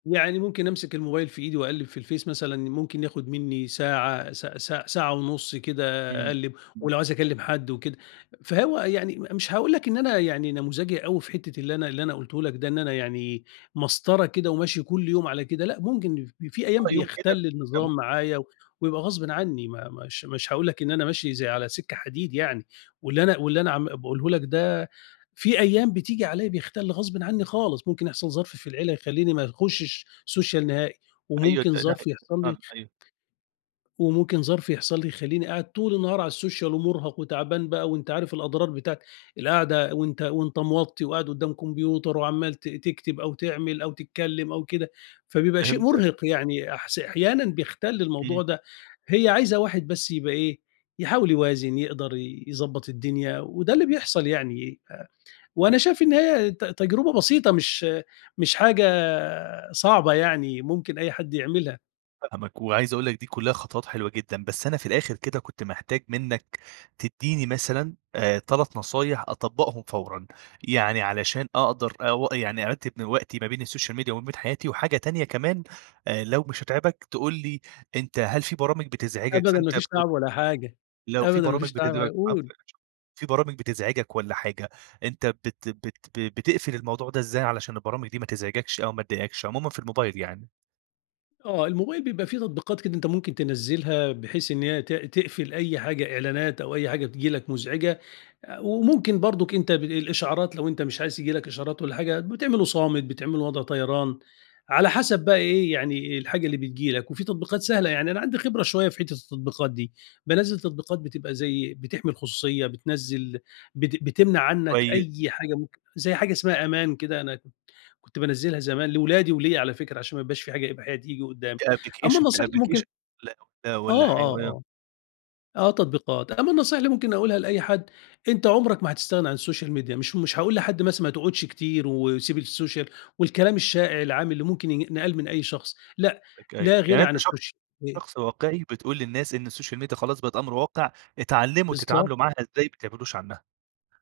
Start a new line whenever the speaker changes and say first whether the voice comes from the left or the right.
left: يعني ممكن أمسك الموبايل في إيدي وأقلّب في الفيس مثلًا، ممكن ياخُد منّي ساعة، س س ساعة ونُص كده
right: إمم،
left: أقلّب،
right: إمم.
left: ولو عايز أكلّم حد وكده. فهو يعني م مش هاقول لك إن أنا يعني نموذجي أوي في حتّة اللي أنا اللي أنا قُلته لك ده، إن أنا يعني مسطرة كده وماشي كل يوم على كده لأ، ممكن ف في أيام
right: آه، يوم كده،
left: بيَختَل
right: ده مم
left: النظام معايا و ويبقى غصبٍ عنّي ما مش مش هاقول لك إن أنا ماشي زي على سِكّة حديد يعني، واللي أنا واللي أنا عم باقوله لك ده، في أيام بتيجي عليّا بيَختَل غصبٍ عنّي خالص، ممكن يحصل ظرف في العيلة يخلّيني ما يخُشّش سوشيال نهائي
right: أيوه،
left: وممكن
right: ده ده حق
left: ظرف يحصل لي
right: بالضبط أيوه.
left: وممكن ظرف يحصل لي يخلّيني قاعد طول النهار على السوشيال ومُرهق وتعبان بقى وأنت عارف الأضرار بتاعة القعدة وأنت وأنت موطّي وقاعد قدّام كمبيوتر وعمّال ت تكتب أو تعمل أو تتكلّم أو كده، فبيبقى شيء
right: فهمتك.
left: مُرهق، يعني أحس أحيانا بيَختَل الموضوع
right: إمم.
left: ده. هي عايزة واحد بس يبقى إيه، يحاول يوازن، يقدر ي يضبط الدنيا وده اللي بيحصل يعني أ وأنا شايف إن هي ت تجربة بسيطة، مش مش حاجة صعبة يعني ممكن أي حد يعملها.
right: فاهمك، وعايز أقول لك دي كُلّها خطوت حلوة جدًا، بس أنا في الآخر كده كنت محتاج منّك تدّيني مثلًا، آآ 3 نصايح أطبّقهم فورًا. يعني علشان أقدر أو يعني أرتّب من وقتي ما بين السوشيال ميديا وما بين حياتي وحاجة تانية كمان أ لو مش هتعبك، تقول لي أنت هل في برامج بتزعجك
left: أبدًا، ما
right: فأنت
left: فيش
right: بت
left: تعب ولا حاجة،
right: لو في
left: أبدًا ما
right: برامج
left: فيش تعب ع
right: [unintelligible] العفو
left: قُل.
right: يا باشا، في برامج بتزعجك والَّا حاجة، أنت بت بت ب بتقفل الموضوع ده إزاي عشان البرامج دي ما تزعجكش أو ما تضايقكش، عمومًا في الموبايل يعني؟
left: آه. الموبايل بيبقى في تطبيقات كده أنت ممكن تنزّلها، بحيث إن هي ت تقفل أي حاجة إعلانات أو أي حاجة تييجي لك مزعجة. آآ، وممكن برضه أنت ب الإشعارات لو أنت مش عايز ييجي لك إشعارات والّا حاجة بتعمله صامت، بتعمله وضع طيران، على حَسَب بقى إيه، يعني الحاجة اللي بتيجي لك. وفي تطبيقات سهلة، يعني أنا عندي خبرة شوية في حتّة التطبيقات دي، بانزّل تطبيقات بتبقى زي بتحمي الخصوصية، بتنزّل بت بتمنع عنّك
right: كويس.
left: أي حاجة ممكن زي حاجة اسمها أمان كده أنا كنت كنت بانزّلها زمان لأولادي وليّا على فكرة عشان ما يبقاش في حاجة إباحية تيجي قدّامي.
right: ده
left: أمّا
right: أبلكيشن، ده
left: النصيحة اللي ممكن
right: أبلكيشن ده والَّا والَّا
left: آه،
right: ح
left: آه،
right: و
left: آه. آه تطبيقات. أمّا النصيحة اللي ممكن أقولها لأي حد، أنت عُمرك ما هتستغنى عن السوشيال ميديا. مش مش هاقول لحد مثلًا ما تقعدش كتير وسيب السوشيال والكلام الشائع، العام اللي ممكن ين ينقال من أي شخص لأ،
right: [unintelligible]
left: لا غِنَى
right: يعني
left: عن
right: أنت شخص
left: السوشيال مي
right: شخص واقعي بتقول للناس إن السوشيال ميديا خلاص بقت أمر واقع، اتعلّموا
left: بالضبط.
right: تتعاملوا معاها إزاي، ما تبعدوش عنّها.